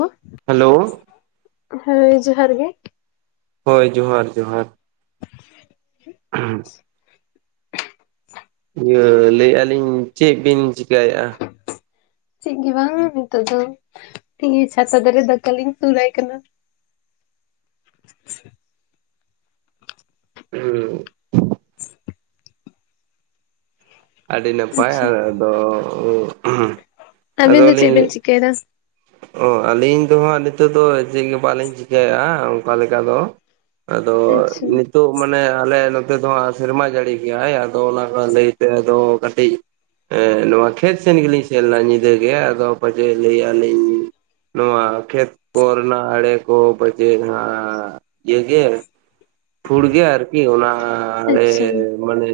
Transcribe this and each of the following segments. Hello ᱼᱼ hello ᱼᱼ ᱦᱳᱭ ᱡᱚᱦᱟᱨ ᱜᱮ ᱾ ᱦᱳᱭ ᱡᱚᱦᱟᱨ ᱡᱚᱦᱟᱨ ᱾ [unintelligible] ᱤᱭᱟᱹ ᱞᱟᱹᱭᱮᱫᱼᱟ ᱞᱤᱧ ᱪᱮᱜ ᱵᱤᱱ ᱪᱤᱠᱟᱭᱮᱜᱼᱟ? ᱪᱤᱜ ᱜᱮ ᱵᱟᱝ ᱱᱤᱛᱚᱜ ᱫᱚ ᱛᱤ ᱪᱷᱟᱛᱟ ᱫᱟᱨᱮ ᱫᱟᱠᱟᱞᱤᱧ ᱛᱩᱞᱟᱭ ᱠᱟᱱᱟ ᱾ [inaudible] [inaudible] ᱟᱹᱰᱤ ᱱᱟᱯᱟᱭ ᱟᱪᱪᱷᱟ ᱟᱫᱚ ᱟᱵᱤᱱ ᱫᱚ ᱪᱤᱜ ᱟᱫᱚᱞᱤᱧ ᱵᱮᱱ ᱪᱤᱠᱟᱹᱭ ᱫᱟ? ᱚ ᱟᱹᱞᱤᱧ ᱫᱚ ᱦᱟᱸᱜ ᱱᱤᱛᱚᱜ ᱫᱚ ᱪᱤᱜ ᱜᱤ ᱵᱟᱹᱞᱤᱧ ᱪᱤᱠᱟᱭᱮᱜ-ᱟ ᱚᱱᱠᱟ ᱞᱮᱠᱟ ᱫᱚ ᱾ ᱟᱫᱚ ᱟᱪᱪᱷᱟ ᱱᱤᱛ ᱱᱤᱛᱚᱜ ᱢᱟᱱᱮ ᱟᱞᱮ ᱱᱚᱛᱮ ᱫᱚ ᱦᱟᱸᱜ ᱥᱮᱨᱢᱟ ᱡᱟᱹᱲᱤ ᱜᱮᱭᱟᱭ ᱟᱫᱚ ᱚᱱᱟ ᱞᱟᱹᱭᱛᱮ ᱫᱚ ᱠᱟᱹᱴᱤᱡ ᱦᱮᱸ ᱱᱚᱣᱟ ᱠᱷᱮᱛ ᱥᱮᱱ ᱜᱮᱞᱤᱧ ᱥᱮᱱ ᱞᱮᱱᱟ ᱧᱤᱫᱟᱹ ᱜᱮ ᱟᱫᱚ ᱯᱟᱪᱮᱫ ᱞᱟᱹᱭ ᱟᱞᱤᱧ ᱾ ᱱᱚᱣᱟ ᱠᱷᱮᱛ ᱠᱚ ᱨᱮᱱᱟᱜ ᱟᱲᱮ ᱠᱚ ᱯᱟᱪᱮ ᱦᱟᱸᱜᱻ ᱤᱭᱟᱹ ᱜᱮ ᱼᱼ ᱯᱷᱩᱲ ᱜᱮ ᱟᱨᱠᱤ ᱚᱱᱟ ᱟᱪᱪᱷᱟ ᱢᱟᱱᱮ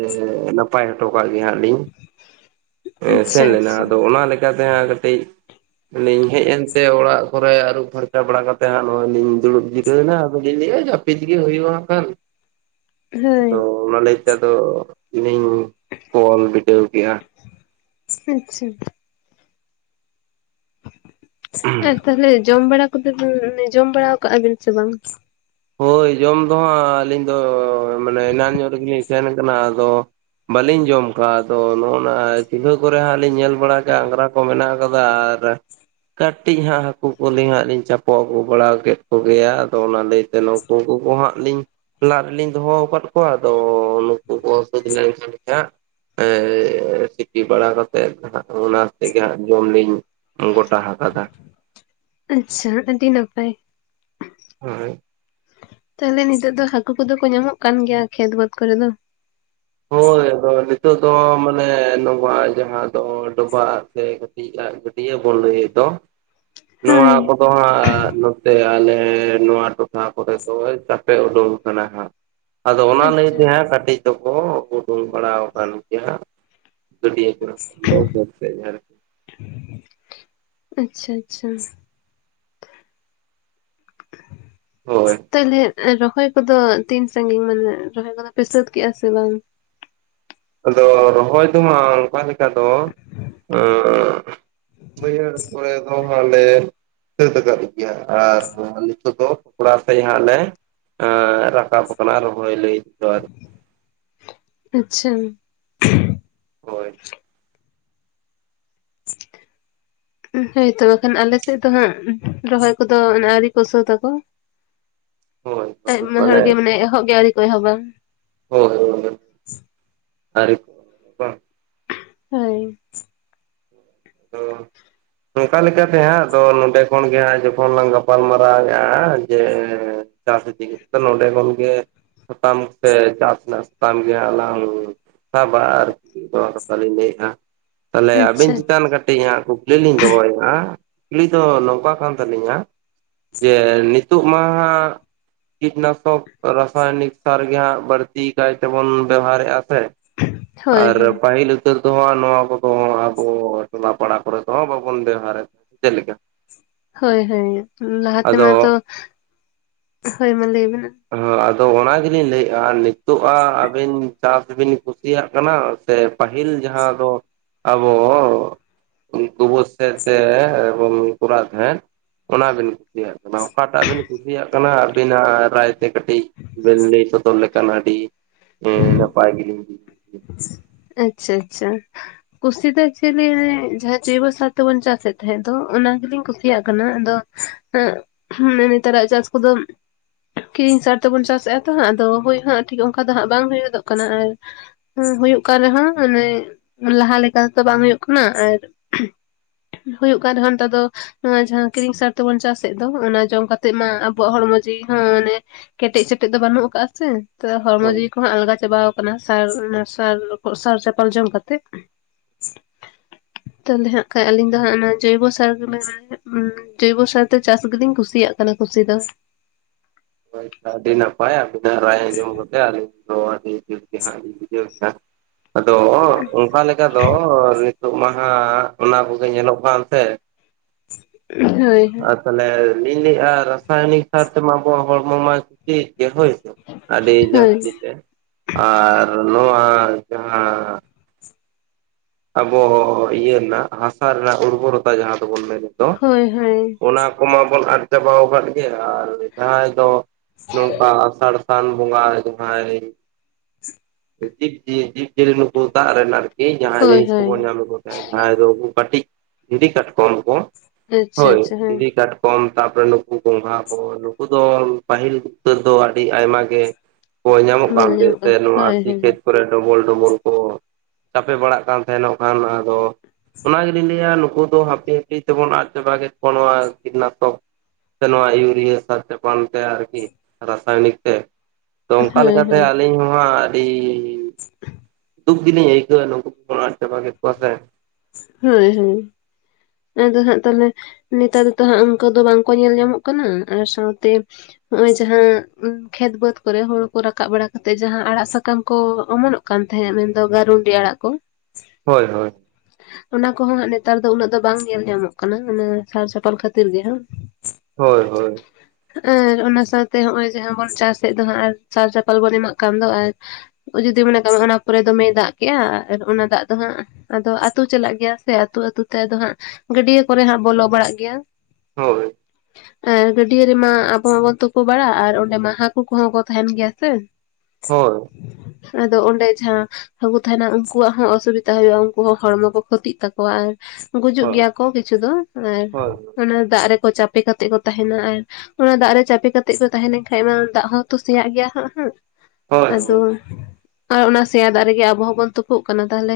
ᱱᱟᱯᱟᱭ ᱦᱚᱴᱚ ᱠᱟᱜ ᱜᱮᱦᱟᱸ ᱾ ᱟᱞᱤᱧ ᱟᱪᱪᱷᱟ ᱥᱮᱱ ᱞᱮᱱᱟ ᱟᱪᱪᱷᱟ ᱟᱫᱚ ᱚᱱᱟ ᱞᱮᱠᱟ ᱛᱮ ᱦᱟᱸᱜ ᱠᱟᱹᱴᱤᱡ ᱟᱹᱞᱤᱧ ᱦᱮᱡ ᱮᱱᱛᱮ ᱚᱲᱟᱜ ᱠᱚᱨᱮ ᱟᱹᱨᱩᱵ ᱯᱷᱟᱨᱪᱟ ᱵᱟᱲᱟ ᱠᱟᱛᱮ ᱦᱟᱸᱜ ᱱᱚᱜᱼᱚᱭ ᱞᱤᱧ ᱫᱩᱲᱩᱵ ᱡᱤᱨᱟᱹᱣ ᱮᱱᱟ ᱟᱫᱚ ᱞᱤᱧ ᱞᱟᱹᱭᱮᱫᱼᱟ [unintelligible] ᱱᱤᱛ ᱜᱤ ᱦᱩᱭᱩᱜᱼᱟ ᱠᱷᱟᱱ ᱦᱳᱭ ᱟᱫᱚ [unintelligible] ᱞᱤᱧ ᱚᱞ ᱵᱤᱰᱟᱹᱣ ᱠᱮᱜᱼᱟ ᱾ ᱟᱪᱪᱷᱟ ᱾ ᱟᱨ ᱛᱟᱦᱚᱞᱮ ᱡᱚᱢ ᱵᱟᱲᱟ ᱠᱚᱫᱚ ᱵᱤᱱ ᱡᱚᱢ ᱵᱟᱲᱟ ᱠᱟᱜᱼᱟ ᱵᱤᱱ ᱥᱮ ᱵᱟᱝ? ᱦᱳᱭ ᱡᱚᱢ ᱫᱚ ᱦᱟᱸᱜ ᱟᱹᱞᱤᱧ ᱫᱚ ᱢᱟᱱᱮ ᱮᱱᱟᱱ ᱧᱚᱜ ᱨᱤᱜᱤᱞᱤᱧ ᱥᱮᱱ ᱠᱟᱱᱟ ᱟᱫᱚ ᱵᱟᱹᱞᱤᱧ ᱡᱚᱢ ᱠᱟᱜᱼᱟ᱾ ᱟᱫᱚ ᱱᱚᱜᱚᱱᱟ ᱪᱩᱞᱦᱟᱹ ᱠᱚᱨᱮ ᱦᱟᱸᱜ ᱞᱤᱧ ᱧᱮᱞ ᱵᱟᱲᱟ ᱠᱟᱜ-ᱟ ᱟᱝᱜᱽᱨᱟ ᱠᱚ ᱢᱮᱱᱟᱜ ᱟᱠᱟᱫᱟ ᱟᱨ ᱠᱟᱹᱴᱤᱡ ᱦᱟᱸᱜ ᱦᱟᱹᱠᱩ ᱠᱚᱞᱤᱧ ᱦᱟᱸᱜ ᱞᱤᱧ ᱪᱟᱯᱚ ᱟᱹᱜᱩ ᱵᱟᱲᱟ ᱠᱮᱫ ᱠᱚ ᱜᱮᱭᱟ ᱟᱫᱚ ᱚᱱᱟᱞᱤ ᱥᱮ ᱱᱩᱠᱩ ᱠᱩ ᱠᱚᱦᱟᱸᱜ ᱞᱤᱧ ᱞᱟᱜᱞᱤᱧ ᱫᱚᱦᱚ ᱟᱠᱟᱫ ᱠᱚᱣᱟ ᱟᱫᱚ ᱱᱩᱠᱩ ᱠᱚ ᱚᱥᱩᱫ ᱞᱮᱱᱠᱷᱟᱱ ᱦᱟᱸᱜ ᱮ ᱥᱤᱯᱤ ᱵᱟᱲᱟ ᱠᱟᱛᱮᱜ ᱫᱚ ᱱᱟᱦᱟᱜ ᱚᱱᱟ ᱥᱮᱛᱮᱜ ᱜᱮ ᱦᱟᱸᱜ ᱡᱚᱢ ᱞᱤᱧ ᱜᱚᱴᱟ ᱦᱟᱠᱟᱫᱟ ᱾ ᱟᱪᱪᱷᱟ ᱟᱹᱰᱤ ᱱᱟᱯᱟᱭ ᱾ ᱦᱳᱭ ᱛᱟᱦᱚᱞᱮ ᱱᱤᱛᱚᱜ ᱫᱚ ᱦᱟᱠᱩ ᱠᱚᱫᱚ ᱠᱚ ᱧᱟᱢᱚᱜ ᱠᱟᱱ ᱜᱮᱭᱟ, ᱠᱷᱮᱛ ᱵᱟᱹᱫᱽ ᱠᱚᱨᱮ ᱫᱚ? ᱦᱳᱭ ᱦᱳ ᱱᱤᱛᱳᱜ ᱫᱚ ᱢᱟᱱᱮ ᱱᱚᱣᱟ ᱡᱟᱦᱟᱸ ᱫᱚ ᱰᱚᱵᱷᱟᱜ ᱥᱮ ᱰᱤ ᱟ ᱜᱟᱹᱰᱤᱭᱟᱹ ᱵᱩᱱ ᱞᱟᱹᱭᱮᱫ ᱫᱚ ᱱᱚᱣᱟ ᱦᱳᱭ ᱠᱚ ᱛᱚ ᱦᱟᱸᱜ ᱱᱚᱛᱮ ᱟᱞᱮ ᱱᱚᱣᱟ ᱴᱚᱴᱷᱟ ᱠᱚᱨᱮ ᱫᱚ ᱪᱟᱯᱮ ᱩᱰᱳᱝ ᱠᱟᱱᱟ ᱦᱟᱸᱜ ᱾ ᱟᱫᱚ ᱚᱱᱟ ᱞᱟᱹᱭ ᱟᱪᱪᱷᱟ ᱛᱮᱦᱟᱸᱜ ᱠᱟᱹᱴᱤᱡ ᱫᱚᱠᱚ ᱳᱰᱳᱝ ᱵᱟᱲᱟᱣ ᱠᱟᱱ ᱜᱮᱭᱟ ᱾ ᱜᱟᱹᱰᱤᱭᱟᱹ ᱠᱚᱨᱮ [unintelligible] ᱟᱪᱪᱷᱟ ᱟᱪᱪᱷᱟ ᱦᱳᱭ ᱛᱟᱦᱞᱮ ᱨᱚᱦᱚᱭ ᱠᱚᱫᱚ ᱛᱤᱱ ᱥᱟᱺᱜᱤᱧ ᱢᱟᱱᱮ ᱨᱚᱦᱚᱭ ᱠᱚᱫᱚ ᱯᱮ ᱥᱟᱹᱛ ᱠᱮᱫᱟᱜᱼᱟ ᱥᱮ ᱵᱟᱝ? ᱟᱫᱚ ᱨᱚᱦᱚᱭ ᱫᱚᱢᱟ ᱚᱝᱠᱟ ᱞᱮᱠᱟ ᱫᱚ ᱵᱟᱹᱭᱦᱟᱹᱲ ᱠᱚᱨᱮ ᱫᱚ ᱦᱟᱸᱜ ᱞᱮ ᱥᱟᱹᱛ ᱟᱠᱟᱫ ᱜᱮᱭᱟ ᱟᱨ ᱱᱤᱛᱚᱜ ᱫᱚ ᱠᱚᱲᱟ ᱥᱮᱡ ᱦᱟᱸᱜ ᱞᱮ ᱼᱼ ᱟ ᱨᱟᱠᱟᱯ ᱠᱟᱱᱟ ᱨᱚᱦᱚᱭ ᱞᱟᱹᱭ ᱛᱮᱫᱚ ᱟᱨᱠᱤ ᱟᱪᱪᱷᱟ ᱦᱳᱭ [inaudible] ᱦᱳᱭᱛᱚ ᱵᱟᱠᱷᱟᱱ ᱟᱞᱮᱥᱮᱜ ᱫᱚ ᱦᱟᱸᱜ ᱨᱚᱦᱚᱭ ᱠᱚᱫᱚ ᱟᱣᱨᱤ ᱠᱚ ᱥᱟᱹᱛ ᱟᱠᱚ ᱾ ᱦᱳᱭ ᱦᱳᱭ ᱟᱭᱢᱟ ᱦᱚᱲ ᱜᱮ ᱢᱟᱱᱮ ᱮᱦᱚᱵ ᱜᱮ ᱟᱹᱣᱨᱤ ᱠᱚ ᱮᱦᱚᱵᱟ ᱾ ᱦᱚᱭ-ᱦᱚᱭ [unintelligible] ᱟᱨᱤ ᱦᱚᱭ ᱚ ᱱᱚᱝᱠᱟ ᱞᱮᱠᱟᱛᱮ ᱦᱟᱸᱜ ᱟᱫᱚ ᱱᱚᱸᱰᱮ ᱠᱷᱚᱱ ᱜᱮ ᱦᱟᱸᱜ ᱡᱚᱠᱷᱚᱱ ᱞᱟᱝ ᱜᱟᱯᱟᱞᱢᱟᱨᱟᱣᱮᱜᱼᱟ ᱡᱮ ᱪᱟᱥ ᱤᱫᱤ ᱠᱟᱛᱮ ᱱᱚᱰᱮ ᱠᱷᱚᱱ ᱜᱮ ᱥᱟᱛᱟᱢ ᱥᱮ ᱪᱟᱥ ᱨᱮᱱᱟᱜ ᱥᱟᱛᱟᱢ ᱜᱮ ᱟᱱᱟᱝ ᱵᱟ ᱵᱟ ᱟᱨᱠᱤ ᱱᱟᱣᱟ ᱠᱟᱛᱷᱟ ᱞᱮᱭᱮᱜᱼᱟ ᱢᱟᱱᱮ ᱟᱵᱮᱱ ᱟᱪᱪᱷᱟ ᱠᱟᱹᱴᱤᱡᱟᱸᱜ ᱠᱩᱠᱞᱤ ᱞᱤᱧ ᱫᱚᱦᱚᱮᱜᱼᱟ ᱠᱩᱠᱞᱤ ᱫᱚ ᱱᱚᱝᱠᱟ ᱠᱟᱱ ᱛᱟᱹᱞᱤᱧᱟ ᱡᱮ ᱱᱤᱛᱩᱜ ᱢᱟ ᱦᱟᱜ ᱠᱤᱴᱱᱟᱥᱚᱠ ᱨᱟᱥᱟᱭᱚᱱᱤᱠ ᱥᱟᱨ ᱜᱮ ᱦᱟᱜ ᱵᱟᱹᱲᱛᱤ ᱠᱟᱭᱛᱮᱵᱚᱱ ᱵᱮᱣᱦᱟᱨᱮᱜᱼᱟ ᱥᱮ ᱦᱳᱭ ᱟᱨ ᱦᱳᱭ ᱯᱟᱹᱦᱤᱞ ᱩᱛᱟᱹᱨ ᱫᱚᱦᱟᱸᱜ ᱱᱚᱣᱟ ᱠᱚᱫᱚ ᱟᱵᱚ ᱴᱚᱞᱟ ᱯᱟᱲᱟ ᱠᱚᱨᱮ ᱛᱮᱦᱚ ᱵᱟᱵᱚᱱ ᱵᱮᱣᱦᱟᱨᱮᱫ ᱪᱮᱫ ᱞᱮᱠᱟ? ᱦᱳᱭ ᱦᱳᱭ ᱞᱟᱦᱟ ᱟᱫᱚ ᱛᱮᱢᱟ ᱛᱚ, ᱦᱳᱭ ᱢᱟ ᱞᱟᱹᱭ ᱵᱮᱱ᱾ ᱦᱚᱸ ᱟᱫᱚ ᱚᱱᱟ ᱜᱮᱞᱤᱧ ᱞᱟᱹᱭᱮᱜᱼᱟ ᱱᱤᱛᱚᱜᱼᱟ ᱟᱹᱵᱤᱱ ᱪᱟᱥ ᱵᱤᱱ ᱠᱩᱥᱤᱭᱟᱜ ᱠᱟᱱᱟ ᱥᱮ ᱯᱟᱹᱦᱤᱞ ᱡᱟᱦᱟᱸ ᱫᱚ ᱟᱵᱚ ᱚ ᱜᱳᱵᱚᱨ ᱥᱮᱨ ᱛᱮ ᱦᱳᱢ ᱠᱚᱨᱟᱣ ᱛᱟᱦᱮᱸᱫ ᱚᱱᱟᱵᱤᱱ ᱠᱩᱥᱤᱭᱟᱜ ᱠᱟᱱᱟ ᱚᱠᱟᱴᱟᱜ ᱵᱤᱱ ᱠᱩᱥᱤᱭᱟᱜ ᱠᱟᱱᱟ ᱟᱵᱤᱱᱟᱜ ᱨᱟᱭ ᱛᱮ ᱠᱟᱹᱴᱤᱡ ᱵᱤᱱ ᱞᱟᱹᱭ ᱥᱚᱫᱚᱨ ᱞᱮᱠ ᱠᱟᱱ ᱟᱹᱰᱤ ᱱᱟᱯᱟᱭ ᱜᱤᱞᱤᱧ ᱟᱪᱪᱷᱟ ᱟᱪᱪᱷᱟ ᱠᱩᱥᱤ ᱫᱚ ᱮᱪᱚᱞᱤ ᱡᱟᱦᱟᱸ ᱡᱳᱭᱵᱚ ᱥᱟᱨ ᱛᱮᱵᱚᱱ ᱪᱟᱥᱮᱫ ᱛ ᱛᱟᱦᱮᱸᱫ ᱫᱚ ᱚᱱᱟ ᱜᱮᱞᱤᱧ ᱠᱩᱥᱤᱭᱟᱜ ᱠᱟᱱᱟ ᱟᱫᱚ [inaudible] ᱱᱮᱛᱟᱨᱟᱜ ᱪᱟᱥ ᱠᱚᱫᱚ ᱠᱤᱨᱤᱧ ᱥᱟᱨ ᱛᱮᱵᱚᱱ ᱪᱟᱥᱮᱜᱼᱟ ᱛᱚ ᱟᱫᱚ ᱦᱳᱭ ᱦᱟᱜ ᱴᱷᱤᱠ ᱚᱱᱠᱟ ᱫᱚ ᱦᱟᱸᱜ ᱵᱟᱝ ᱦᱩᱭ ᱜᱚᱫᱚᱜ ᱠᱟᱱᱟ ᱟᱨ ᱦᱩᱸ ᱦᱳᱭᱳᱜ ᱠᱟᱱ ᱨᱮᱦᱚᱸ ᱢᱟᱱᱮ ᱞᱟᱦᱟ ᱞᱮᱠᱟᱛᱚ ᱵᱟᱝ ᱦᱳᱭᱳᱜ ᱠᱟᱱᱟ ᱟᱨ ᱦᱳᱭᱳᱜ ᱠᱟᱱ ᱨᱮᱦᱚᱸ ᱱᱮᱛᱟᱨ ᱫᱚ ᱱᱚᱣᱟ ᱡᱟᱦᱟᱸ ᱠᱤᱨᱤᱧ ᱥᱟᱨ ᱛᱮᱵᱚᱱ ᱪᱟᱥᱮᱜ ᱫᱚ ᱚᱱᱟ ᱡᱚᱢ ᱠᱟᱛᱮᱜ ᱢᱟ ᱟᱵᱚᱣᱟᱜ ᱦᱚᱲᱢᱚ ᱡᱤᱣᱤ ᱦᱚᱸ ᱢᱟᱱᱮ ᱠᱮᱴᱮᱡ ᱥᱮᱴᱮᱡ ᱫᱚ ᱵᱟᱹᱱᱩᱜ ᱠᱟᱜᱼᱟ ᱥᱮ, ᱦᱚᱲᱢᱚ ᱦᱳᱭ ᱡᱤᱣᱤ ᱠᱚᱦᱚᱸ ᱟᱞᱜᱟ ᱪᱟᱵᱟᱣ ᱠᱟᱱᱟ ᱥᱟᱨ ᱚᱱᱟ ᱥᱟᱨ ᱥᱟᱨ ᱪᱟᱯᱟᱞ ᱡᱚᱢ ᱠᱟᱛᱮᱜ᱾ ᱛᱟᱦᱞᱮ ᱦᱟᱸᱜ ᱠᱷᱟᱡ ᱟᱞᱤᱧ ᱫᱚ ᱦᱟᱸᱜ ᱚᱱᱟ [unintelligible] ᱡᱳᱭᱵᱚ ᱥᱟᱨ ᱛᱮ ᱪᱟᱥ ᱜᱮᱞᱤᱧ ᱠᱩᱥᱤᱭᱟᱜ ᱠᱟᱱᱟ ᱠᱩᱥᱤ ᱫᱚ ᱦᱳᱭ ᱟᱹᱰᱤ ᱱᱟᱯᱟᱭ ᱟᱵᱤᱱᱟᱜ ᱨᱟᱭ ᱟᱡᱚᱢ ᱠᱟᱛᱮ ᱟᱞᱤᱧ ᱟᱫᱚ ᱟᱹᱰᱤ ᱡᱩᱛ ᱜᱮᱦᱟᱞᱤᱧ ᱵᱩᱡᱟᱹᱣ ᱠᱮᱫᱟ ᱟᱫᱚ ᱚᱝᱠᱟ ᱞᱮᱠᱟ ᱫᱚ ᱱᱤᱛᱚᱜ ᱢᱟᱦᱟᱜ ᱚᱱᱟ ᱠᱚᱜᱮ ᱧᱮᱞᱚᱜ ᱠᱟᱱ ᱛᱮ ᱦᱟᱹᱭ ᱦᱟᱹᱭ ᱛᱟᱦᱚᱞᱮ ᱞᱤᱧ ᱞᱟᱹᱭᱮᱜᱼᱟ ᱨᱟᱥᱟᱭᱚᱱᱤᱠ ᱥᱟᱨ ᱛᱮᱢᱟ ᱟᱵᱚᱣᱟᱜ ᱦᱚᱲᱢᱚ ᱢᱟ ᱠᱷᱚᱛᱤ ᱜᱮ ᱦᱳᱭ ᱥᱮ ᱟᱹᱰᱤ ᱦᱳᱭ ᱡᱟᱹᱥᱛᱤ ᱛᱮ ᱟᱨ ᱱᱚᱣᱟ ᱡᱟᱦᱟᱸ ᱟᱵᱚ ᱤᱭᱟᱹ ᱱᱟᱜ ᱦᱟᱥᱟ ᱨᱮᱱᱟᱜ ᱩᱨᱵᱚᱨᱚᱛᱟ ᱡᱟᱦᱟᱸ ᱫᱚᱵᱚᱱ ᱢᱮᱱᱮᱫ ᱫᱚ ᱦᱳᱭ ᱦᱳᱭ ᱚᱱᱟ ᱠᱚᱢᱟᱵᱚᱱ ᱟᱫ ᱪᱟᱵᱟ ᱟᱠᱟᱫ ᱜᱮ, ᱟᱨ ᱡᱟᱦᱟᱸᱭ ᱫᱚ ᱱᱚᱝᱠᱟ ᱟᱥᱟᱲ ᱥᱟᱱ ᱵᱚᱸᱜᱟ ᱡᱟᱦᱟᱸᱭ ᱡᱤᱵᱽ ᱡᱤᱭᱟᱹ ᱡᱤᱵᱽᱡᱤᱭᱟᱹᱞᱤ ᱱᱩᱠᱩ ᱫᱟᱜ ᱨᱮᱱ ᱟᱨᱠᱤ᱾ ᱦᱳᱭ ᱡᱤᱱᱤᱥ ᱦᱳᱭ ᱠᱚᱵᱚᱱ ᱧᱟᱢ ᱮᱫ ᱠᱚ ᱛᱟᱦᱮᱸ ᱡᱟᱦᱟᱸᱭ ᱫᱚ ᱩᱱᱠᱩ ᱠᱟᱹᱴᱤᱡ ᱫᱷᱤᱨᱤ ᱠᱟᱴᱠᱚᱢ ᱠᱚ ᱟᱪᱪᱷᱟ ᱦᱳᱭ ᱟᱪᱪᱷᱟ ᱦᱮᱸ ᱫᱷᱤᱨᱤ ᱠᱟᱴ ᱠᱚᱢ ᱛᱟᱯᱚᱨᱮ ᱱᱩᱠᱩ ᱜᱚᱸᱜᱷᱟ ᱠᱚ ᱱᱩᱠᱩ ᱫᱚ ᱯᱟᱹᱦᱤᱞ ᱩᱛᱟᱹᱨ ᱫᱚ ᱟᱹᱰᱤ ᱟᱭᱢᱟ ᱜᱮ ᱦᱳᱭ ᱧᱟᱢᱚᱜ ᱧᱮᱞ ᱠᱟᱱ ᱛᱮ ᱥᱮ ᱱᱚᱣᱟ ᱦᱳᱭ ᱥᱤ ᱦᱳᱭ ᱠᱷᱮᱛ ᱠᱚᱨᱮ ᱰᱚᱵᱚᱞ ᱰᱚᱵᱚᱞ ᱠᱚ ᱪᱟᱯᱮ ᱵᱟᱲᱟᱜ ᱠᱟᱱ ᱛᱟᱦᱮᱱᱚᱜ ᱠᱷᱟᱱ ᱟᱫᱚ ᱚᱱᱟ ᱜᱮᱞᱤᱧ ᱞᱟᱹᱭᱟ ᱱᱩᱠᱩ ᱫᱚ ᱦᱟᱯᱤ ᱦᱟᱯᱤ ᱛᱮᱵᱚᱱ ᱟᱫ ᱪᱟᱵᱟ ᱠᱮᱫ ᱠᱚᱣᱟ ᱱᱚᱣᱟ᱾ [unintelligible] ᱥᱮ ᱱᱚᱣᱟ ᱤᱭᱩᱨᱤᱭᱟᱹ ᱥᱟᱨ ᱪᱟᱯᱟᱱ ᱛᱮ, ᱟᱨᱠᱤ, ᱨᱟᱥᱟᱭᱚᱱᱤᱠ ᱛᱮ᱾ ᱛᱚ ᱚᱱᱠᱟ ᱦᱳᱭ ᱦᱳᱭ ᱞᱮᱠᱟᱛᱮ ᱟᱹᱞᱤᱧ ᱦᱚᱸ ᱦᱟᱸᱜ ᱟᱹᱰᱤ, ᱫᱩᱠ ᱜᱮᱞᱤᱧ ᱟᱹᱭᱠᱟᱹᱣᱟ ᱱᱩᱝᱠᱩ ᱠᱚ ᱟᱫ ᱪᱟᱵᱟ ᱠᱮᱫ ᱠᱚᱣᱟ ᱥᱮ ᱦᱳᱭ ᱦᱳᱭ ᱾ ᱟᱫᱚ ᱦᱟᱸᱜ ᱛᱟᱦᱚᱞᱮ ᱱᱮᱛᱟᱨ ᱫᱚ ᱛᱚ ᱦᱟᱸᱜ ᱚᱱᱠᱟ ᱫᱚ ᱵᱟᱝ ᱠᱚ ᱧᱮᱞ ᱧᱟᱢᱚᱜ ᱠᱟᱱᱟ ᱟᱨ ᱥᱟᱶᱛᱮ ᱱᱚᱜᱼᱚᱭ ᱡᱟᱦᱟᱸ ᱩ ᱠᱷᱮᱛ ᱵᱟᱹᱫᱽ ᱠᱚᱨᱮ ᱦᱩᱲᱩ ᱠᱚ ᱨᱟᱠᱟᱵ ᱵᱟᱲᱟ ᱠᱟᱛᱮᱜ ᱡᱟᱦᱟᱸ ᱟᱲᱟᱜ ᱥᱟᱠᱟᱢ ᱠᱚ ᱚᱢᱚᱱᱚᱜ ᱠᱟᱱ ᱛᱟᱦᱮᱸᱫ ᱢᱮᱱᱫᱚ ᱜᱟᱨᱩᱱᱰᱤ ᱟᱲᱟᱜ ᱠᱚ ᱦᱳᱭ ᱦᱳᱭ ᱾ ᱚᱱᱟ ᱠᱚᱦᱚᱸ ᱱᱮᱛᱟᱨ ᱫᱚ ᱩᱱᱟᱹᱜ ᱫᱚ ᱵᱟᱝ ᱧᱮᱞ ᱧᱟᱢᱚᱜ ᱠᱟᱱᱟ ᱥᱟᱨ ᱪᱟᱯᱟᱞ ᱠᱷᱟᱹᱛᱤᱨ ᱜᱮ ᱦᱳᱭ ᱦᱳᱭ ᱾ ᱟᱨ ᱚᱱᱟ ᱥᱟᱶᱛᱮ ᱱᱚᱜᱼᱚᱭ ᱡᱟᱦᱟᱸ ᱵᱚᱱ ᱪᱟᱥᱮᱫ ᱫᱚ ᱦᱟᱸᱜ ᱟᱨ ᱪᱟᱞ- ᱪᱟᱯᱟᱞ ᱵᱚᱱ ᱮᱢᱟᱜ ᱠᱟᱱ ᱫᱚ ᱟᱨ ᱡᱩᱫᱤ ᱢᱚᱱᱮ ᱠᱟᱜ ᱢᱮ ᱚᱱᱟ ᱯᱚᱨᱮ ᱫᱚᱢᱮ ᱫᱟᱜ ᱠᱮᱜᱼᱟ ᱟᱨ ᱚᱱᱟ ᱫᱟᱜ ᱫᱚ ᱦᱟᱸᱜ ᱟᱫᱚ ᱟᱹᱛᱩ ᱪᱟᱞᱟᱜ ᱜᱮᱭᱟ ᱥᱮ ᱟᱹᱛᱩ ᱟᱹᱛᱩ ᱛᱮ ᱟᱫᱚ ᱦᱟᱸᱜ ᱜᱟᱹᱰᱭᱟᱹ ᱠᱚᱨᱮ ᱦᱟᱸᱜ ᱵᱚᱞᱚᱜ ᱵᱟᱲᱟᱜ ᱜᱮᱭᱟ ᱾ ᱦᱳᱭ ᱟᱨ ᱜᱟᱹᱰᱭᱟᱹ ᱨᱮᱢᱟ ᱟᱵᱚ ᱦᱚᱸᱵᱚᱱ ᱛᱩᱯᱳ ᱵᱟᱲᱟᱜ ᱟᱨ ᱚᱸᱰᱮ ᱢᱟ ᱦᱟᱹᱠᱩ ᱠᱚᱦᱚᱸ ᱠᱚ ᱛᱟᱦᱮᱱ ᱜᱮᱭᱟ ᱥᱮ ᱦᱳᱭ ᱟᱫᱚ ᱚᱸᱰᱮ ᱡᱟᱦᱟᱸ ᱦᱟᱹᱠᱩ ᱛᱟᱦᱮᱱᱟ ᱩᱱᱠᱩᱣᱟᱜ ᱦᱚᱸ ᱚᱥᱩᱵᱤᱫᱟ ᱦᱩᱭᱩᱜᱼᱟ᱾ ᱩᱱᱠᱩ ᱦᱚᱲᱢᱚ ᱠᱚ ᱠᱷᱚᱛᱤᱜ ᱛᱟᱠᱚᱣᱟ ᱟᱨ ᱜᱩᱡᱩᱜ ᱦᱳᱭ ᱜᱮᱭᱟ ᱠᱚ ᱠᱤᱪᱷᱩ ᱫᱚ ᱟᱨ ᱦᱳᱭ ᱚᱱᱟ ᱫᱟᱜ ᱨᱮᱠᱚ ᱪᱟᱯᱮ ᱠᱟᱛᱮ ᱠᱚ ᱛᱟᱦᱮᱱᱟ ᱟᱨ ᱚᱱᱟ ᱫᱟᱜ ᱨᱮ ᱪᱟᱯᱮ ᱠᱟᱛᱮᱜ ᱠᱚ ᱛᱟᱦᱮᱸ ᱞᱮᱱᱠᱷᱟᱱᱡ ᱫᱟᱜ ᱦᱚᱸᱛᱚ ᱥᱮᱭᱟᱜ ᱜᱮᱭᱟ ᱦᱟᱜ ᱥᱮ ᱦᱳᱭ ᱾ ᱟᱫᱚ ᱟᱨ ᱚᱱᱟ ᱥᱮᱭᱟ ᱫᱟᱜ ᱨᱮᱜᱮ ᱟᱵᱚ ᱦᱚᱸᱵᱚᱱ ᱛᱩᱯᱩᱜ ᱠᱟᱱᱟ ᱛᱟᱦᱚᱞᱮ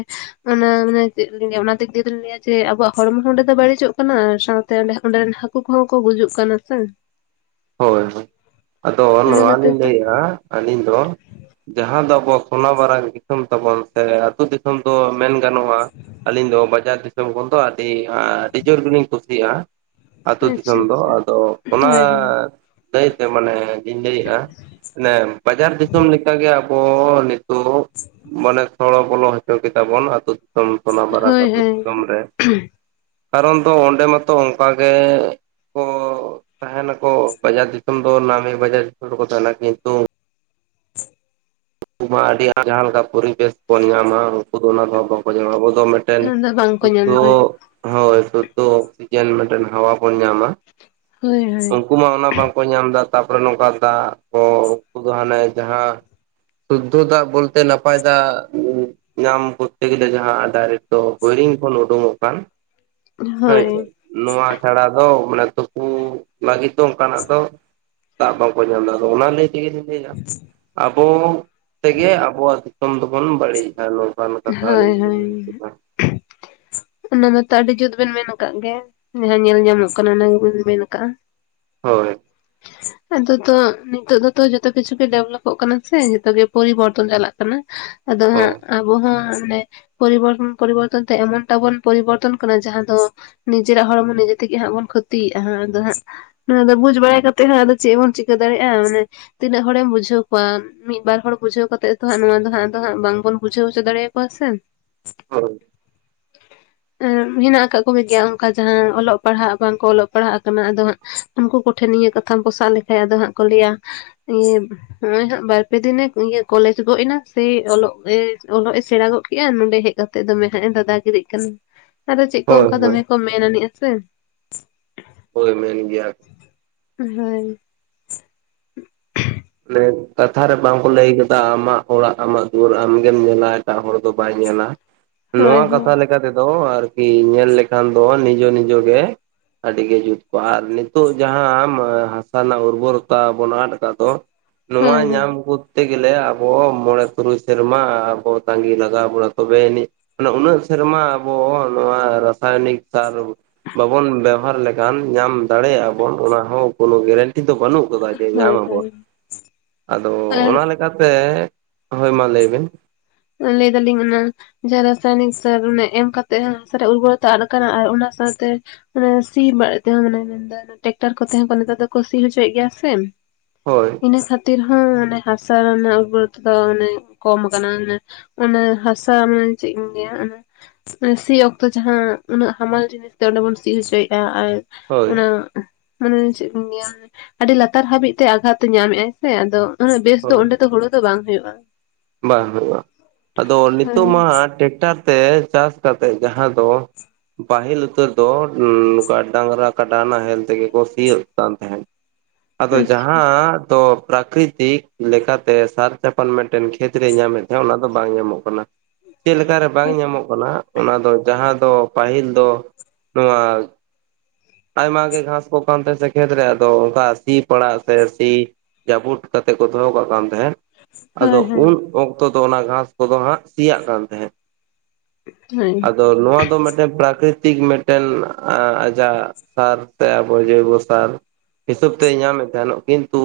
ᱚᱱᱟ ᱢᱟᱱᱮ ᱪᱮᱫ ᱞᱤᱧ ᱞᱟᱹᱭ ᱚᱱᱟᱛᱮ ᱫᱤᱧ ᱞᱟᱹᱭᱟ ᱡᱮ ᱟᱵᱚᱣᱟᱜ ᱦᱚᱲᱢᱚ ᱦᱚᱸ ᱚᱸᱰᱮ ᱫᱚ ᱵᱟᱹᱲᱤᱡᱚᱜ ᱠᱟᱱᱟ ᱥᱟᱶᱛᱮ ᱚᱰᱮᱸ ᱦᱟ. ᱠᱩ ᱦᱟᱹᱠᱩ ᱠᱚᱦᱚᱸ ᱠᱚ ᱜᱩᱡᱩᱜ ᱠᱟᱱᱟ ᱥᱮ ᱦᱳᱭ ᱦᱳᱭ ᱟᱫᱚ ᱚᱱᱟ ᱱᱚᱣᱟ ᱠᱷᱟᱹᱛᱤᱨ ᱞᱤᱧ ᱛᱮ ᱞᱟᱹᱭᱮᱫᱟ ᱟᱹᱞᱤᱧ ᱫᱚ ᱡᱟᱦᱟᱸ ᱫᱚ ᱟᱵᱚ ᱥᱚᱱᱟᱵᱟᱨᱟᱝ ᱫᱤᱥᱚᱢ ᱛᱟᱵᱚᱱ ᱥᱮ ᱟᱹᱛᱩ- ᱫᱤᱥᱚᱢ ᱫᱤᱥᱚᱢ ᱫᱚ ᱢᱮᱱ ᱜᱟᱱᱚᱜᱼᱟ, ᱟᱹᱞᱤᱧ ᱫᱚ ᱵᱟᱡᱟᱨ ᱫᱤᱥᱚᱢ ᱠᱷᱚᱱ ᱫᱚ ᱟᱹᱰᱤ ᱟᱹᱰᱤ ᱡᱚᱨ ᱜᱮᱞᱤᱧ ᱠᱩᱥᱤᱭᱟᱜᱼᱟ᱾ ᱟᱹᱛᱩ ᱟᱪᱪᱷᱟ -ᱫᱤᱥᱚᱢ ᱫᱚ᱾ ᱟᱪᱪᱷᱟ ᱟᱫᱚ ᱚᱱᱟ ᱦᱳᱭ ᱦᱳᱭ ᱞᱟᱹᱭ ᱛᱮ ᱢᱟᱱᱮ ᱤᱧ ᱞᱟᱹᱭᱮᱫᱼᱟ, ᱢᱮ ᱵᱟᱡᱟᱨ ᱫᱤᱥᱚᱢ ᱞᱮᱠᱟᱜᱮ ᱟᱵᱚ ᱛᱚ ᱢᱟᱱᱮ ᱥᱚᱲᱚ ᱵᱚᱞᱚ ᱦᱚᱪᱚ ᱠᱮᱫᱛᱟ ᱵᱚᱱ ᱟᱹᱛᱩ- ᱫᱤᱥᱚᱢ ᱫᱤᱥᱚᱢ ᱥᱚᱱᱟᱜ ᱵᱟᱨᱟᱝ ᱦᱳᱭ ᱟᱹᱛᱩ- ᱦᱳᱭ ᱫᱤᱥᱚᱢ ᱨᱮ᱾ ᱠᱟᱨᱚᱱ ᱫᱚ ᱚᱸᱰᱮ ᱢᱟᱛᱚ ᱚᱱᱠᱟ ᱜᱮ ᱠᱚ ᱛᱟᱦᱮᱱᱟ ᱠᱚ ᱾ ᱵᱟᱡᱟᱨ ᱫᱤᱥᱚᱢ ᱫᱚ ᱱᱟᱢᱮ ᱵᱟᱡᱟᱨ ᱫᱤᱥᱚᱢ ᱨᱮᱠᱚ ᱛᱟᱦᱮᱱᱟ, ᱠᱤᱱᱛᱩ ᱩᱱᱠᱩ ᱢᱟ ᱟᱹᱰᱤ ᱟᱸᱴ ᱡᱟᱦᱟᱸ ᱞᱮᱠᱟ ᱯᱚᱨᱤᱵᱮᱥ ᱵᱚᱱ ᱧᱟᱢᱟ᱾ ᱩᱱᱠᱩ ᱫᱚ ᱚᱱᱟ ᱫᱚ ᱵᱟᱠᱚ ᱧᱟᱢᱟ ᱟᱵᱚ ᱫᱚ ᱢᱤᱫ ᱢᱤᱫᱴᱮᱱ ᱟᱫᱚ ᱵᱟᱝᱠᱚ ᱧᱟᱢᱟ ᱦᱳᱭ [unintelligible] ᱦᱳᱭ ᱛᱚ ᱚᱠᱥᱤᱡᱮᱱ ᱢᱤᱫᱴᱮᱱ ᱦᱟᱣᱟ ᱵᱚᱱ ᱧᱟᱢᱟ᱾ ᱦᱳᱭ ᱦᱳᱭ ᱩᱱᱠᱩ ᱢᱟ ᱚᱱᱟ ᱵᱟᱝ ᱠᱚ ᱧᱟᱢ ᱮᱫᱟ᱾ ᱛᱟᱨᱯᱚᱨᱮ ᱱᱚᱝᱠᱟ ᱫᱟᱜ ᱠᱚ ᱩᱱᱠᱩ ᱫᱚ ᱦᱟᱱᱮ ᱡᱟᱦᱟᱸ ᱥᱩᱫᱽᱫᱷᱚ ᱫᱟᱜ ᱵᱚᱞᱛᱮ ᱱᱟᱯᱟᱭ ᱫᱟᱜ ᱧᱟᱢ ᱠᱚᱨᱛᱮ ᱜᱮᱞᱮ, ᱡᱟᱦᱟᱸ ᱟᱫᱟᱨ ᱛᱚ ᱦᱳᱭᱨᱤᱝ ᱠᱷᱚᱱ ᱳᱰᱩᱝᱚᱜ ᱠᱟᱱ ᱦᱳᱭᱪᱮ᱾ ᱦᱳᱭ ᱱᱚᱣᱟ ᱪᱷᱟᱲᱟ ᱫᱚ ᱢᱟᱱᱮ ᱛᱩᱯᱩ ᱞᱟᱹᱜᱤᱫ ᱫᱚ ᱚᱱᱠᱟᱱᱼᱟᱜ ᱫᱚ ᱫᱟᱜ ᱵᱟᱝᱠᱚ ᱧᱟᱢ ᱫᱟ ᱟᱫᱚ ᱚᱱᱟ ᱞᱟᱹᱭ ᱛᱮᱜᱮᱞᱤᱧ ᱞᱟᱹᱭᱟ ᱼᱼ ᱟᱵᱚ ᱛᱮ ᱜᱮ ᱟᱵᱚᱣᱟᱜ ᱫᱤᱥᱚᱢ ᱫᱚᱵᱚᱱ ᱵᱟᱹᱲᱤᱡᱼᱟ ᱱᱚᱝᱠᱟᱱ ᱠᱟᱛᱷᱟ ᱟᱹᱞᱤᱧ ᱦᱳᱭ ᱞᱤᱧ ᱦᱳᱭ ᱢᱮᱱ ᱦᱚ [unintelligible] ᱚᱱᱟ ᱢᱟᱛᱚ ᱟᱹᱰᱤ ᱡᱩᱛ ᱵᱤᱱ ᱢᱮᱱ ᱟᱠᱟᱫ ᱜᱮᱭᱟ ᱡᱟᱦᱟᱸ ᱧᱮᱞ ᱧᱟᱢᱚᱜ ᱠᱟᱱᱟ ᱚᱱᱟ ᱜᱮᱵᱤᱱ ᱢᱮᱱ ᱟᱠᱟᱫᱼᱟ ᱾ ᱦᱚᱭ ᱟᱫᱚ ᱛᱚ ᱱᱤᱛᱚᱜ ᱫᱚ ᱛᱚ ᱡᱚᱛᱚ ᱠᱤᱪᱷᱩ ᱜᱮ ᱰᱮᱵᱷᱞᱚᱯᱚᱜ ᱠᱟᱱᱟ ᱥᱮ ᱡᱚᱛᱚᱜ ᱜᱮ ᱯᱚᱨᱤᱵᱚᱨᱛᱚᱱ ᱪᱟᱞᱟᱜ ᱠᱟᱱᱟ᱾ ᱟᱫᱚ ᱦᱟᱜ ᱦᱳᱭ ᱟᱵᱚ ᱦᱚᱸ ᱢᱟᱱᱮ ᱯᱚᱨᱤᱵᱚᱨᱛᱚᱱ ᱯᱚᱨᱤᱵᱚᱨᱛᱚᱱ ᱛᱮ ᱮᱢᱚᱱ ᱴᱟ ᱵᱚᱱ ᱯᱚᱨᱤᱵᱚᱨᱛᱚᱱ ᱠᱟᱱᱟ ᱡᱟᱦᱟᱸ ᱫᱚ ᱱᱤᱡᱮᱨᱟᱜ ᱦᱚᱲᱢᱚ ᱱᱤᱡᱮ ᱛᱮᱜᱮ ᱦᱟᱸᱜ ᱵᱚᱱ ᱠᱷᱚᱛᱤᱭᱮᱫᱼᱟ ᱟᱫᱚ ᱦᱟᱸᱜ ᱱᱚᱣᱟ ᱫᱚ ᱵᱩᱡ ᱵᱟᱲᱟᱟᱭ ᱠᱟᱛᱮᱜ ᱦᱚᱸ ᱟᱫᱚ ᱪᱮᱫ ᱵᱚᱱ ᱪᱤᱠᱟᱹ ᱫᱟᱲᱮᱭᱟᱜᱼᱟ ᱢᱟᱱᱮ ᱛᱤᱱᱟᱹᱜ ᱦᱚᱲᱮᱢ ᱵᱩᱡᱷᱟᱹᱣ ᱠᱚᱣᱟ ᱾ ᱢᱤᱫ ᱵᱟᱨ ᱦᱚᱲ ᱵᱩᱡᱷᱟᱹᱣ ᱠᱟᱛᱮᱜ ᱛᱚ ᱦᱟᱸᱜ ᱱᱚᱣᱟ ᱫᱚ ᱦᱟᱸᱜ ᱟᱫᱚ ᱦᱟᱸᱜ ᱵᱟᱝ ᱵᱚᱱ ᱵᱩᱡᱷᱟᱹᱣ ᱦᱚᱪᱚ ᱫᱟᱲᱮᱭᱟᱠᱚᱣᱟ ᱥᱮᱱ, ᱦᱚᱭ [inaudible] ᱟᱸ ᱦᱮᱱᱟᱜ ᱟᱠᱟᱜ ᱠᱚ ᱜᱮᱭᱟ ᱚᱱᱠᱟ ᱡᱟᱦᱟᱸ ᱚᱞᱚᱜ ᱯᱟᱲᱦᱟᱜ ᱵᱟᱝᱠᱚ ᱚᱞᱚᱜ ᱯᱟᱲᱦᱟᱜ ᱟᱠᱟᱱᱟ ᱟᱫᱚ ᱦᱟᱸᱜ ᱩᱱᱠᱩ ᱠᱚᱴᱷᱮᱱ ᱱᱤᱭᱟᱹ ᱠᱟᱛᱷᱟᱢ ᱥᱟᱵ ᱞᱮᱠᱷᱟᱡ ᱟᱫᱚ ᱦᱟᱸᱜ ᱠᱚ ᱞᱟᱹᱭᱟ ᱤᱭᱟᱹ ᱱᱚᱜᱚᱭ ᱦᱟᱸᱜ ᱵᱟᱨ ᱯᱮ ᱫᱤᱱ ᱮ ᱤᱭᱟᱹ ᱠᱚᱞᱮᱡᱽ ᱜᱚᱫ ᱮᱱᱟ ᱥᱮ ᱚᱞᱚᱜ ᱮ ᱚᱞᱚᱜ ᱮ ᱥᱮᱬᱟ ᱜᱚᱫ ᱠᱮᱫᱮᱜᱼᱟ ᱱᱚᱰᱮ ᱦᱮᱡ ᱠᱟᱛᱮ ᱛᱮᱫ ᱫᱚᱢᱮ ᱦᱟᱸᱜ ᱮ ᱫᱟᱫᱟ ᱜᱤᱨᱤᱜ ᱠᱟᱱᱟ, ᱟᱫᱚ ᱪᱮᱫ ᱠᱚ ᱦᱳᱭ ᱚᱱᱠᱟ ᱦᱳᱭ ᱫᱚᱢᱮ ᱠᱚ ᱢᱮᱱ ᱟᱱᱤᱡᱼᱟ ᱥᱮ ᱾ ᱦᱚᱭ ᱢᱮᱱ ᱜᱮᱭᱟ ᱠᱚ ᱦᱚᱭ ᱞᱟᱹᱭ ᱠᱟᱛᱷᱟ ᱨᱮ ᱵᱟᱝ ᱠᱚ ᱞᱟᱹᱭ ᱟᱠᱟᱫᱟ ᱟᱢᱟᱜ ᱚᱲᱟᱜ, ᱟᱢᱟᱜ ᱫᱩᱣᱟᱹᱨ ᱟᱢ ᱜᱮᱢ ᱧᱮᱞᱟ ᱮᱴᱟᱜ ᱦᱚᱲ ᱫᱚ ᱵᱟᱭ ᱧᱮᱞᱟ, ᱦᱳᱭ ᱱᱚᱣᱟ ᱦᱳᱭ ᱠᱟᱛᱷᱟ ᱞᱮᱠᱟ ᱛᱮᱫᱚ ᱟᱨ ᱠᱤ ᱧᱮᱞ ᱞᱮᱠᱷᱟᱱ ᱫᱚ ᱱᱤᱡᱚ ᱱᱤᱡᱚᱜ ᱜᱮ ᱟᱹᱰᱤ ᱜᱮ ᱡᱩᱛ ᱠᱚᱜᱼᱟ ᱟᱨ ᱱᱤᱛᱚᱜ ᱡᱟᱦᱟᱸ ᱦᱟᱥᱟ ᱨᱮᱱᱟᱜ ᱩᱨᱵᱚᱨᱚᱛᱟ ᱵᱚᱱ ᱟᱫ ᱟᱠᱟᱫ ᱫᱚᱸ ᱱᱚᱣᱟ ᱦᱳᱭ ᱧᱟᱢ ᱵᱷᱩᱨ ᱛᱮ ᱜᱮᱞᱮ ᱟᱵᱚ ᱢᱚᱬᱮ-ᱛᱩᱨᱩᱭ ᱥᱮᱨᱢᱟ ᱟᱵᱚ ᱛᱟᱸᱜᱤ ᱞᱟᱜᱟᱣ ᱵᱚᱱᱟ ᱛᱚᱵᱮ ᱟᱱᱤᱡ ᱢᱟᱱᱮ ᱩᱱᱟᱹᱜ ᱥᱮᱨᱢᱟ ᱟᱵᱚ ᱱᱚᱣᱟ ᱨᱟᱹᱥ ᱨᱟᱥᱟᱭᱚᱱᱤᱠ ᱥᱟᱨ ᱵᱟᱵᱚᱱ ᱵᱮᱵᱟᱨ ᱞᱮᱠᱷᱟᱱ ᱧᱟᱢ ᱫᱟᱲᱮᱭᱟᱜᱼᱟ ᱵᱚᱱ ᱚᱱᱟ ᱦᱚᱸ ᱠᱚᱱᱚ ᱜᱮᱨᱮᱱᱴ ᱴᱤ ᱫᱚ ᱵᱟᱹᱱᱩᱜ ᱡᱮ ᱧᱟᱢ ᱦᱳᱭ ᱟᱩᱱᱵ ᱾ ᱦᱳᱭ ᱟᱫᱚ ᱟᱨ ᱚᱱᱟ ᱞᱮᱠᱟ ᱛᱮ ᱦᱚᱭ ᱢᱟ ᱞᱟᱹᱭ ᱵᱤᱱ ᱞᱟᱹᱭ ᱮᱫᱟ ᱞᱤᱧ ᱚᱱᱟ ᱡᱟᱦᱟᱸ ᱨᱟᱥᱟᱭᱱᱤᱠ ᱥᱟᱨ ᱚᱱᱟ ᱮᱢ ᱠᱟᱛᱮᱜ ᱦᱟᱥᱟᱨᱮ ᱩᱨᱜᱚᱨᱚᱛᱟ ᱟᱫ ᱟᱠᱟᱱᱟ ᱟᱨ ᱚᱱᱟ ᱥᱟᱶᱛᱮ ᱢᱟᱱᱮ ᱥᱤ ᱵᱟᱲᱟᱜ ᱛᱮᱦᱚᱸ ᱢᱟᱱᱮ ᱢᱮᱱᱫᱟ ᱴᱮᱠᱴᱟᱨ ᱠᱚᱛᱮ ᱦᱚᱸ ᱱᱮᱛᱟᱨ ᱫᱚᱠᱚ ᱥᱤ ᱦᱚᱪᱚᱭᱼᱮᱫ ᱜᱮᱭᱟ ᱥᱮ ᱦᱚᱭ ᱤᱱᱟᱹ ᱠᱷᱟᱹᱛᱤᱨ ᱦᱚᱸ ᱚᱱᱮ ᱦᱟᱥᱟ ᱨᱮᱱᱟᱜ ᱜᱩᱨᱵᱚᱨᱛᱟ ᱫᱚ ᱚᱱᱮ ᱠᱚᱢ ᱟᱠᱟᱱᱟ ᱾ ᱚᱱᱟ ᱦᱟᱥᱟ ᱢᱟᱱᱮ ᱪᱮᱫ ᱤᱧ ᱞᱟᱹᱭᱟ ᱾ ᱥᱤ ᱚᱠᱛᱚ ᱡᱟᱦᱟᱸ ᱩᱱᱟᱹᱜ ᱦᱟᱢᱟᱞ ᱡᱤᱱᱤᱥᱛᱮ ᱚᱸᱰᱮ ᱵᱚᱱ ᱥᱤ ᱦᱚᱪᱚᱭᱮᱜᱼᱟ ᱟᱨ ᱦᱳᱭ ᱚᱱᱟ ᱢᱟᱱᱮ ᱪᱮᱫ ᱤᱧ ᱞᱟᱹᱭᱟ, ᱟᱹᱰᱤ ᱞᱟᱛᱟᱨ ᱦᱟᱹᱵᱤᱡ ᱛᱮ ᱟᱜᱷᱟᱛ ᱛᱮ ᱧᱟᱢᱮᱫᱼᱟᱭ ᱥᱮ ᱟᱫᱚ ᱩᱱᱟᱹᱜ ᱵᱮᱥ ᱫᱚ ᱦᱳᱭ ᱚᱸᱰᱮ ᱫᱚ ᱦᱩᱲᱩ ᱛᱚ ᱵᱟᱝ ᱦᱩᱭᱩᱜᱼᱟ ᱾ ᱵᱟᱝ ᱦᱩᱭᱩᱜᱼᱟ, ᱟᱫᱚ ᱦᱳᱭ ᱱᱤᱛᱚᱜ ᱢᱟ ᱴᱮᱠᱴᱟᱨ ᱛᱮ ᱪᱟᱥ ᱠᱟᱛᱮᱫ ᱡᱟᱦᱟᱸ ᱫᱚ ᱯᱟᱦᱤᱞ ᱩᱛᱟᱹᱨ ᱫᱚ ᱱᱚᱝᱠᱟ ᱰᱟᱝᱨᱟ ᱠᱟᱰᱟ ᱱᱟᱦᱮᱞ ᱛᱮᱜᱮ ᱠᱚ ᱥᱤᱭᱚᱜ ᱠᱟᱱ ᱛᱟᱦᱮᱸᱫ ᱾ ᱟᱫᱚ ᱟᱪᱪᱷᱟ ᱡᱟᱦᱟᱸ ᱫᱚ ᱯᱨᱟᱠᱨᱤᱛᱤᱠ ᱞᱮᱠᱟ ᱛᱮ ᱥᱟᱨ ᱪᱟᱯᱟᱱᱢᱮᱱᱴ ᱢᱤᱫᱴᱮᱱ ᱠᱷᱮᱛ ᱨᱮᱭ ᱧᱟᱢᱮᱫ ᱛᱟᱦᱮᱸᱱᱟ ᱚᱱᱟ ᱫᱚ ᱵᱟᱝ ᱧᱟᱢᱚᱜ ᱠᱟᱱᱟ ᱾ ᱪᱮᱫᱞᱠᱟ ᱨᱮ ᱵᱟᱝ ᱧᱟᱢᱚᱜ ᱠᱟᱱᱟ ᱚᱱᱟ ᱫᱚ ᱡᱟᱦᱟᱸ ᱫᱚ ᱯᱟᱹᱦᱤᱞ ᱫᱚ ᱱᱚᱣᱟ ᱟᱭᱢᱟ ᱜᱮ ᱜᱷᱟᱥ ᱠᱚ ᱠᱟᱱᱛᱮ ᱥᱮ ᱠᱷᱮᱛ ᱨᱮ ᱟᱫᱚ ᱚᱱᱠᱟ ᱥᱤ ᱯᱟᱲᱟᱜ ᱥᱮ ᱥᱤ ᱡᱟᱹᱵᱩᱰ ᱠᱟᱛᱮᱜ ᱠᱚ ᱫᱚᱦᱚ ᱠᱟᱜ ᱠᱟᱱ ᱛᱟᱦᱮᱸᱫ ᱟᱫᱚ ᱦᱳᱭ ᱦᱳᱭ ᱩᱱ ᱚᱠᱛᱚ ᱫᱚ ᱚᱱᱟ ᱜᱷᱟᱥ ᱠᱚ ᱫᱚ ᱦᱟᱸᱜ ᱥᱤᱭᱟᱜ ᱠᱟᱱ ᱛᱟᱦᱮᱸᱜ ᱦᱳᱭ ᱟᱫᱚ ᱱᱚᱣᱟ ᱫᱚ ᱢᱤᱫᱴᱮᱱ ᱯᱨᱟᱠᱨᱤᱛᱤᱠ ᱢᱤᱫᱴᱮᱱ ᱟᱸ ᱟᱡᱟᱜ ᱥᱟᱨ ᱥᱮ ᱟᱵᱚ ᱡᱳᱭᱵᱚ ᱥᱟᱨ ᱦᱤᱥᱟᱹᱵ ᱛᱮ ᱧᱟᱢᱮᱫ ᱛᱟᱦᱮᱱᱼᱚᱜ ᱠᱤᱱᱛᱩ,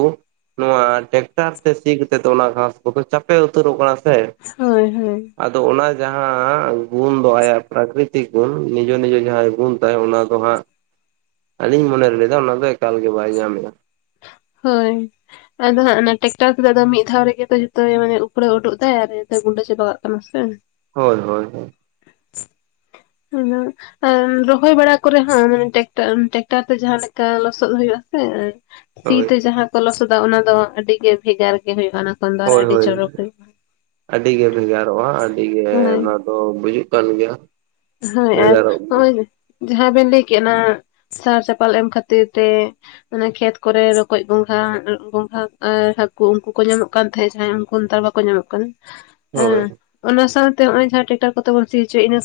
ᱱᱚᱣᱟ ᱴᱮᱠᱴᱟᱨ ᱛᱮ ᱥᱤ ᱠᱟᱛᱮᱜ ᱫᱚ ᱚᱱᱟ ᱜᱷᱟᱥ ᱠᱚᱫᱚ ᱪᱟᱯᱮ ᱩᱛᱟᱹᱨᱚᱜ ᱠᱟᱱᱟ ᱥᱮ ᱦᱳᱭ ᱦᱳᱭ ᱟᱫᱚ ᱚᱱᱟ ᱡᱟᱦᱟᱸ ᱜᱩᱱ ᱫᱚ ᱟᱭᱟᱜ ᱯᱨᱟᱠᱨᱤᱛᱤᱠ ᱜᱩᱱ ᱱᱤᱡᱳ ᱱᱤᱡᱮ ᱡᱟᱦᱟᱸ ᱜᱩᱱ ᱛᱟᱭ ᱚᱱᱟ ᱫᱚ ᱦᱟᱸᱜ ᱟᱹᱞᱤᱧ ᱢᱚᱱᱮ ᱞᱮᱫᱟ ᱚᱱᱟᱫᱚ ᱮᱠᱟᱞ ᱜᱮ ᱵᱟᱭ ᱧᱟᱢᱮᱜᱼᱟ ᱾ ᱦᱳᱭ ᱾ ᱟᱫᱚ ᱦᱟᱸᱜ ᱚᱱᱟ ᱴᱮᱠᱴᱟᱨ ᱛᱮᱫ ᱫᱚ ᱢᱤᱫ ᱫᱷᱟᱣ ᱨᱮᱜᱮ ᱛᱚ ᱡᱚᱛ ᱢᱟᱱᱮ ᱩᱯᱲᱟᱹᱣ ᱩᱰᱩᱜ ᱫᱟᱭ ᱟᱨ ᱜᱩᱸᱰᱟᱹ ᱪᱟᱵᱟ ᱠᱟᱜ ᱠᱟᱱᱟ ᱥᱮ, ᱦᱳᱭ, ᱦᱳᱭ ᱾ [unintelligible] ᱨᱚᱦᱚᱭ ᱵᱟᱲᱟ ᱠᱚᱨᱮ ᱦᱚᱸ ᱴᱨᱮᱠᱴᱚᱨ ᱛᱮ ᱡᱟᱦᱟᱸ ᱞᱮᱠᱟ ᱞᱚᱥᱚᱫ ᱦᱩᱭᱩᱜ ᱟᱥᱮ ᱥᱤ ᱦᱳᱭ ᱛᱮ ᱡᱟᱦᱟᱸ ᱠᱚ ᱞᱚᱥᱚᱫᱟ ᱚᱱᱟ ᱫᱚ ᱟᱹᱰᱤ ᱜᱮ ᱵᱷᱮᱜᱟᱨ ᱜᱮ ᱦᱩᱭᱩᱜᱼᱟ ᱚᱱᱟ ᱠᱷᱚᱱ ᱫᱚ ᱟᱨ ᱦᱳᱭ ᱟᱹᱰᱤ ᱦᱳᱭ ᱪᱚᱨᱚᱠ ᱦᱩᱭᱩᱜᱼᱟ ᱟᱹᱰᱤ ᱜᱮ ᱵᱷᱮᱜᱟᱨᱚᱜᱼᱟ, ᱟᱹᱰᱤ ᱜᱮ ᱦᱳᱭ ᱱᱚᱣᱟ ᱚ ᱵᱩᱡᱩᱜ ᱠᱟᱱ ᱜᱮᱭᱟ ᱾ ᱦᱳᱭ ᱟᱨ ᱱᱚᱜᱼᱚᱭ ᱡᱟᱦᱟᱸ ᱵᱮᱱ ᱞᱟᱹᱭ ᱠᱮᱫᱼᱟ ᱥᱟᱨ ᱪᱟᱯᱟᱞ ᱮᱢ ᱠᱷᱟᱹᱛᱤᱨ ᱛᱮ ᱚᱱᱮ ᱠᱷᱮᱛ ᱠᱚᱨᱮ ᱨᱚᱠᱚᱡ ᱜᱚᱸᱝᱜᱷᱟ, ᱜᱚᱸᱝᱜᱷᱟ ᱟᱨ ᱦᱟᱠᱩ ᱩᱱᱠᱩ ᱠᱚ ᱧᱟᱢᱚᱜ ᱠᱟᱱ ᱛᱟᱦᱮᱸᱫ ᱡᱟᱦᱟᱸᱭ ᱩᱱᱠᱩ ᱱᱮᱛᱟᱨ ᱵᱟ ᱵᱟᱝ ᱠᱚ ᱧᱟᱢᱚᱜ ᱠᱟᱱᱟ ᱾ ᱦᱳᱭ ᱾ ᱚᱱᱟ ᱥᱟᱶᱛᱮ ᱱᱚᱜᱼᱚᱭ ᱡᱟᱦᱟᱸ ᱴᱮᱴᱟᱨ ᱠᱚ ᱛᱮ ᱵᱚᱱ ᱥᱤ ᱦᱚᱪᱚᱭᱟ ᱤᱱᱟᱹ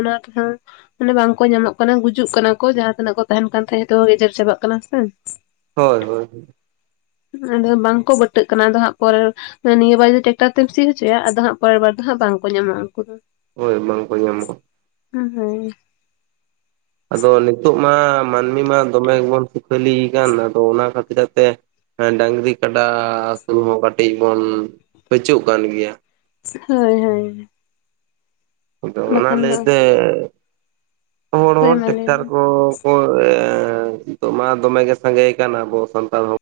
ᱚᱱᱟ ᱛᱮᱦᱚᱸ ᱢᱟᱱᱮ ᱵᱟᱝᱠᱚ ᱧᱟᱢᱚᱜ ᱠᱟᱱᱟ ᱜᱩᱡᱩᱜ ᱠᱟᱱᱟ ᱠᱚ ᱡᱟᱸᱦᱟ ᱛᱤᱱᱟᱹᱜ ᱠᱚ ᱛᱟᱦᱮᱱ ᱠᱟᱱ ᱛᱟᱦᱮᱸᱜ ᱡᱚᱛᱚ ᱠᱚ ᱜᱮᱡᱮᱨ ᱪᱟᱵᱟᱜ ᱠᱟᱱᱟ ᱥᱮ ᱦᱳᱭ, ᱦᱳᱭ ᱾ ᱟᱫᱚ ᱵᱟᱝᱠᱚ ᱵᱟᱹᱴᱟᱹᱜ ᱠᱟᱱᱟ ᱟᱫᱚ ᱦᱟᱸᱜ ᱯᱚᱨᱮ, ᱱᱤᱭᱟᱹ ᱵᱟᱨᱮ ᱡᱩᱫᱤ ᱴᱮᱠᱴᱚᱨ ᱛᱮᱢ ᱥᱤ ᱦᱚᱪᱚᱭᱟ ᱟᱫᱚ ᱦᱟᱸᱜ ᱯᱚᱨᱮᱨ ᱵᱟᱨ ᱫᱚ ᱦᱟᱸᱜ ᱵᱟᱝᱠᱚ ᱧᱟᱢᱟ ᱩᱱᱠᱩ ᱫᱚ ᱦᱳᱭ ᱵᱟᱝ ᱠᱚ ᱧᱟᱢᱚᱜ-ᱟ ᱾ ᱦᱩᱸ ᱦᱮᱸ ᱾ ᱟᱫᱚ ᱱᱤᱛᱚᱜ ᱢᱟ ᱢᱟᱹᱱᱢᱤ ᱢᱟ ᱫᱚᱢᱮ ᱵᱚᱱ ᱥᱩᱠᱷᱟᱹᱞᱤ ᱠᱟᱱ ᱟᱫᱚ ᱚᱱᱟ ᱠᱷᱟᱹᱛᱤᱨ ᱛᱮ ᱰᱟᱹᱝᱨᱤ, ᱠᱟᱰᱟ, ᱟᱥᱩᱞ ᱦᱚᱸ ᱠᱟᱹᱴᱤᱡ ᱵᱚᱱ ᱯᱟᱹᱪᱟᱹᱜ ᱠᱟᱱ ᱜᱮᱭᱟ ᱾ ᱦᱳᱭ, ᱦᱳᱭ ᱾ ᱟᱫᱚ ᱚᱱᱟ ᱞᱟᱹᱭᱛᱮ ᱦᱚᱲ ᱦᱳᱭ ᱦᱚᱲ ᱢᱟ ᱞᱟᱹᱭ ᱴᱮᱠᱴᱟᱨ ᱵᱮᱱ ᱠᱚ ᱠᱚ ᱱᱤᱛᱚᱜ ᱢᱟ ᱫᱚᱢᱮ ᱜᱮ ᱥᱟᱸᱜᱮ ᱠᱟᱱ ᱟᱵᱚ ᱥᱟᱱᱛᱟᱲ ᱦᱚᱯ